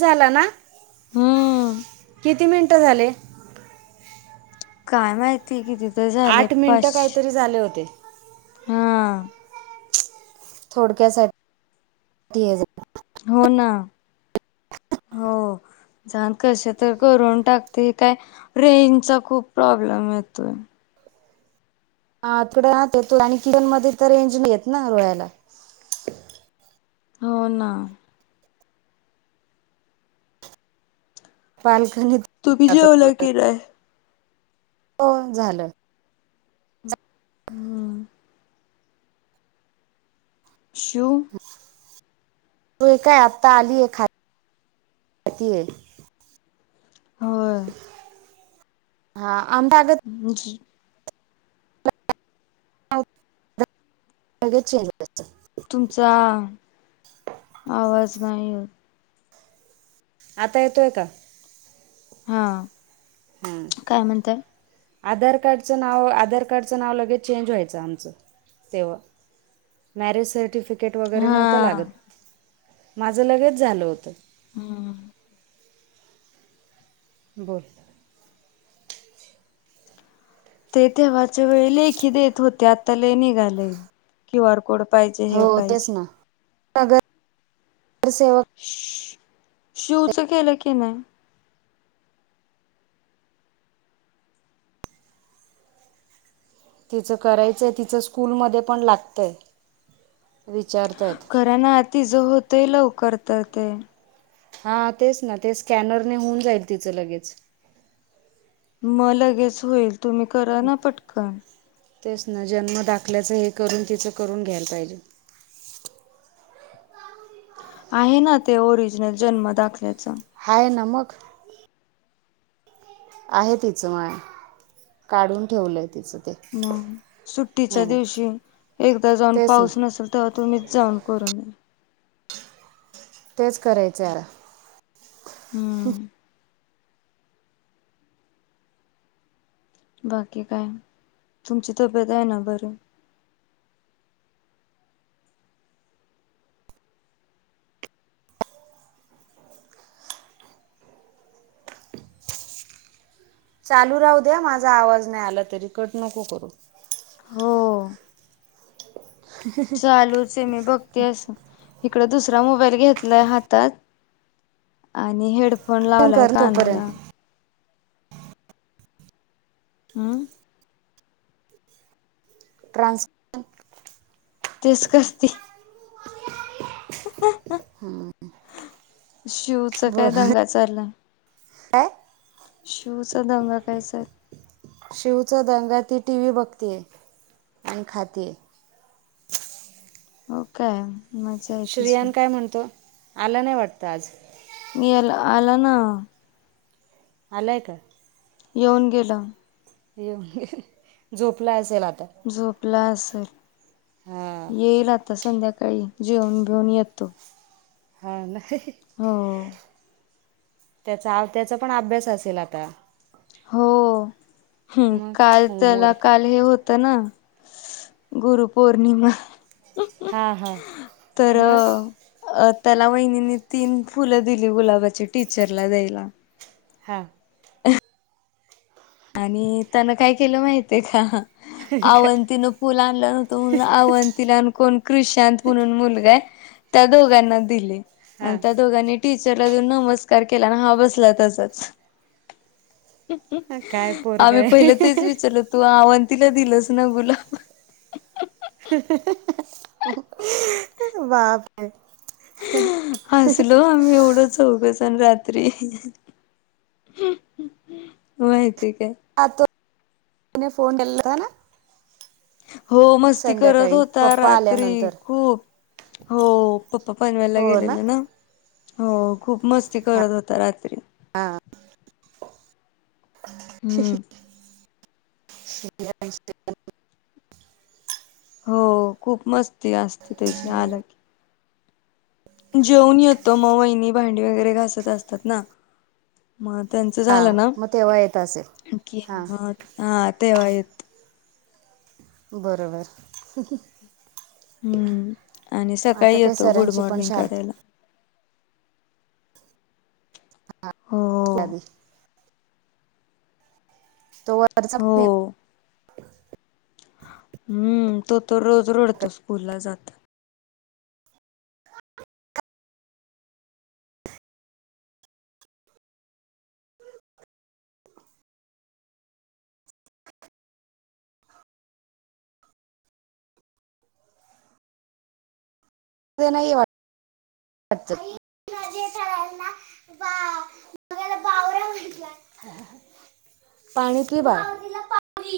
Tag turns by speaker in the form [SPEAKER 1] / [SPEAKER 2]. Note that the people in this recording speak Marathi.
[SPEAKER 1] झाला ना.
[SPEAKER 2] हू!
[SPEAKER 1] किती मिनटं झाले?
[SPEAKER 2] काय माहिती किती तरी झाले
[SPEAKER 1] आठ मिनिटं
[SPEAKER 2] पाश
[SPEAKER 1] काहीतरी झाले होते.
[SPEAKER 2] हा.
[SPEAKER 1] थोडक्यासाठी
[SPEAKER 2] हो ना. हो. झाल कश तर करून टाकते हे काय रेंजचा खूप प्रॉब्लेम येतोय.
[SPEAKER 1] तकडे तो आणि किचन मध्ये तर रेंज नाही येत ना रोयला.
[SPEAKER 2] हो ना.
[SPEAKER 1] पाणखणीत
[SPEAKER 2] तुम्ही जेवला की नाहीत?
[SPEAKER 1] हो झालं‌.
[SPEAKER 2] हम्. शिव
[SPEAKER 1] हे काय आता आलीया खात खातीय.
[SPEAKER 2] होय.
[SPEAKER 1] हा. आम
[SPEAKER 2] [inaudible]
[SPEAKER 1] लगेचे स
[SPEAKER 2] तुमचा आवाज नाही येत.
[SPEAKER 1] आता येतोय का?
[SPEAKER 2] हा.
[SPEAKER 1] हम्म.
[SPEAKER 2] काय म्हणताय
[SPEAKER 1] आधार कार्डच नाव आधार कार्डच नाव लगेच चेंन्ज व्हायचं आमचं तेव्हा. मॅरेज सर्टिफिकेट वगैरे नव्हतं
[SPEAKER 2] हा
[SPEAKER 1] लागत माझं लगेच झालं होतं.
[SPEAKER 2] हम्म.
[SPEAKER 1] बोल.
[SPEAKER 2] ते तेव्हाच्या वेळी लेखी देत होते आता लय निघालय. क्यू आर कोड पाहिजे हे
[SPEAKER 1] हो तेच
[SPEAKER 2] पाहिजे.
[SPEAKER 1] ना नगरसेवक.
[SPEAKER 2] शु शिवच केलं की नाही?
[SPEAKER 1] तिचं करायचं आहे तिचं स्कूलमध्ये पण लागतंय. विचारताहेत.
[SPEAKER 2] खरा ना तीच होतय लवकर तर ते
[SPEAKER 1] हा तेच ना ते स्कॅनरने होऊन जाईल तिचं लगेच.
[SPEAKER 2] मग लगेच होईल तुम्ही करा ना पटकन.
[SPEAKER 1] तेच ना. जन्म दाखल्याचं हे करून तिचं करून घ्यायला पाहिजे.
[SPEAKER 2] आहे ना, ते ओरिजिनल जन्म दाखल्याच.
[SPEAKER 1] हाय ना मग. आहे तिचं माय काढून ठेवलंय तिचं ते.
[SPEAKER 2] मग सुट्टीच्या
[SPEAKER 1] हो
[SPEAKER 2] दिवशी एकदा जाऊन
[SPEAKER 1] तेच ना
[SPEAKER 2] पाऊस नसेल तर तुम्हीच जाऊन करून या.
[SPEAKER 1] तेच करायचे आ
[SPEAKER 2] हम्म. बाकी काय? तुमची तब्येत आहे ना बरी?
[SPEAKER 1] चालू राहू द्या माझा आवाज नाही आला तरी कट नको करू.
[SPEAKER 2] हो चालूच आहे मी बघ तेच इकडे दुसरा मोबाईल घेतलाय हातात आणि हेडफोन फोन
[SPEAKER 1] पण
[SPEAKER 2] लावलाय
[SPEAKER 1] कर
[SPEAKER 2] कानाला
[SPEAKER 1] तोपर्यंत
[SPEAKER 2] अ
[SPEAKER 1] ट्रान्सफर [unintelligible]
[SPEAKER 2] तेच करते [inaudible] शिवच काय
[SPEAKER 1] बरं
[SPEAKER 2] दंगा चालला.
[SPEAKER 1] काय [inaudible]
[SPEAKER 2] शिवचा दंगा काय चाललाय
[SPEAKER 1] [inaudible] शिवचा दंगा ती टी. व्ही बघतेय आणि खातीय
[SPEAKER 2] ओके
[SPEAKER 1] श्रियान काय म्हणतो आला नाही वाटतं आज?
[SPEAKER 2] मेला आला ना
[SPEAKER 1] आलाय काय?
[SPEAKER 2] येऊन गेला.
[SPEAKER 1] येऊन [inaudible] गेल झोपला असेल आता
[SPEAKER 2] झोपला असेल.
[SPEAKER 1] हां
[SPEAKER 2] येईल आता संध्याकाळी जेवन बीऊन येतो.
[SPEAKER 1] हा नाही [inaudible]
[SPEAKER 2] हो
[SPEAKER 1] त्याचा आणि त्याचा पण अभ्यास असेल [inaudible] आता
[SPEAKER 2] हो [inaudible]
[SPEAKER 1] मग
[SPEAKER 2] काल त्याला
[SPEAKER 1] होमवर्क
[SPEAKER 2] काल हे होत ना गुरुपौर्णिमा
[SPEAKER 1] हां हां
[SPEAKER 2] तर
[SPEAKER 1] मग
[SPEAKER 2] अ त्याला वहिनीनी तीन फुलं दिली गुलाबाची टीचरला द्यायला.
[SPEAKER 1] हा
[SPEAKER 2] [unintelligible] आणि त्यानं काय केलं माहिती हाय का?
[SPEAKER 1] काय
[SPEAKER 2] अवंतीन फूल आणला नव्हतं म्हणून अवंतीला आणि कोण क्रिशांत म्हणून मुलगा हाय त्या दोघांना दिले आणि त्या
[SPEAKER 1] हां
[SPEAKER 2] दोघांनी टीचरला देऊन नमस्कार केला अन हा बसला तसाच [inaudible]
[SPEAKER 1] काय पोर
[SPEAKER 2] आम्ही
[SPEAKER 1] काय
[SPEAKER 2] पहिलं तेच विचारलं तू अवतीला दिलस ना गुलाब
[SPEAKER 1] बापरे
[SPEAKER 2] हसलो आम्ही एवढं चौघ जण जन रात्री माहिती हाय काय
[SPEAKER 1] [unintelligible] फोन आलेला ना
[SPEAKER 2] हो मस्ती करत
[SPEAKER 1] संध्याकाळी
[SPEAKER 2] होता
[SPEAKER 1] पप्पा
[SPEAKER 2] रात्री
[SPEAKER 1] आल्यानंतर
[SPEAKER 2] खूप हो पप्पा पनवेलला गेलेले ना हो खूप मस्ती करत होता रात्री
[SPEAKER 1] हा
[SPEAKER 2] हम
[SPEAKER 1] [inaudible]
[SPEAKER 2] हो खूप मस्ती असते त्याची आला की जेवून येतो म वहिनी भांडी वगैरे घासत असतात ना म
[SPEAKER 1] हां
[SPEAKER 2] झालं ना
[SPEAKER 1] मग तेव्हा येत असेल
[SPEAKER 2] की
[SPEAKER 1] हां
[SPEAKER 2] म ह तेव्हा येतो
[SPEAKER 1] बरोबर
[SPEAKER 2] हम आणि सकाळी
[SPEAKER 1] आता काय
[SPEAKER 2] येतो गुड
[SPEAKER 1] सरांची पण
[SPEAKER 2] मॉर्निंग
[SPEAKER 1] शाळा
[SPEAKER 2] करायला हो
[SPEAKER 1] नदी तो वर जात नाही.
[SPEAKER 2] हो हम्म, तो तर रोज रडतो स्कूलला जाता
[SPEAKER 1] [unintelligible] म्हटला
[SPEAKER 2] [inaudible]
[SPEAKER 1] पाणी पी बाळ.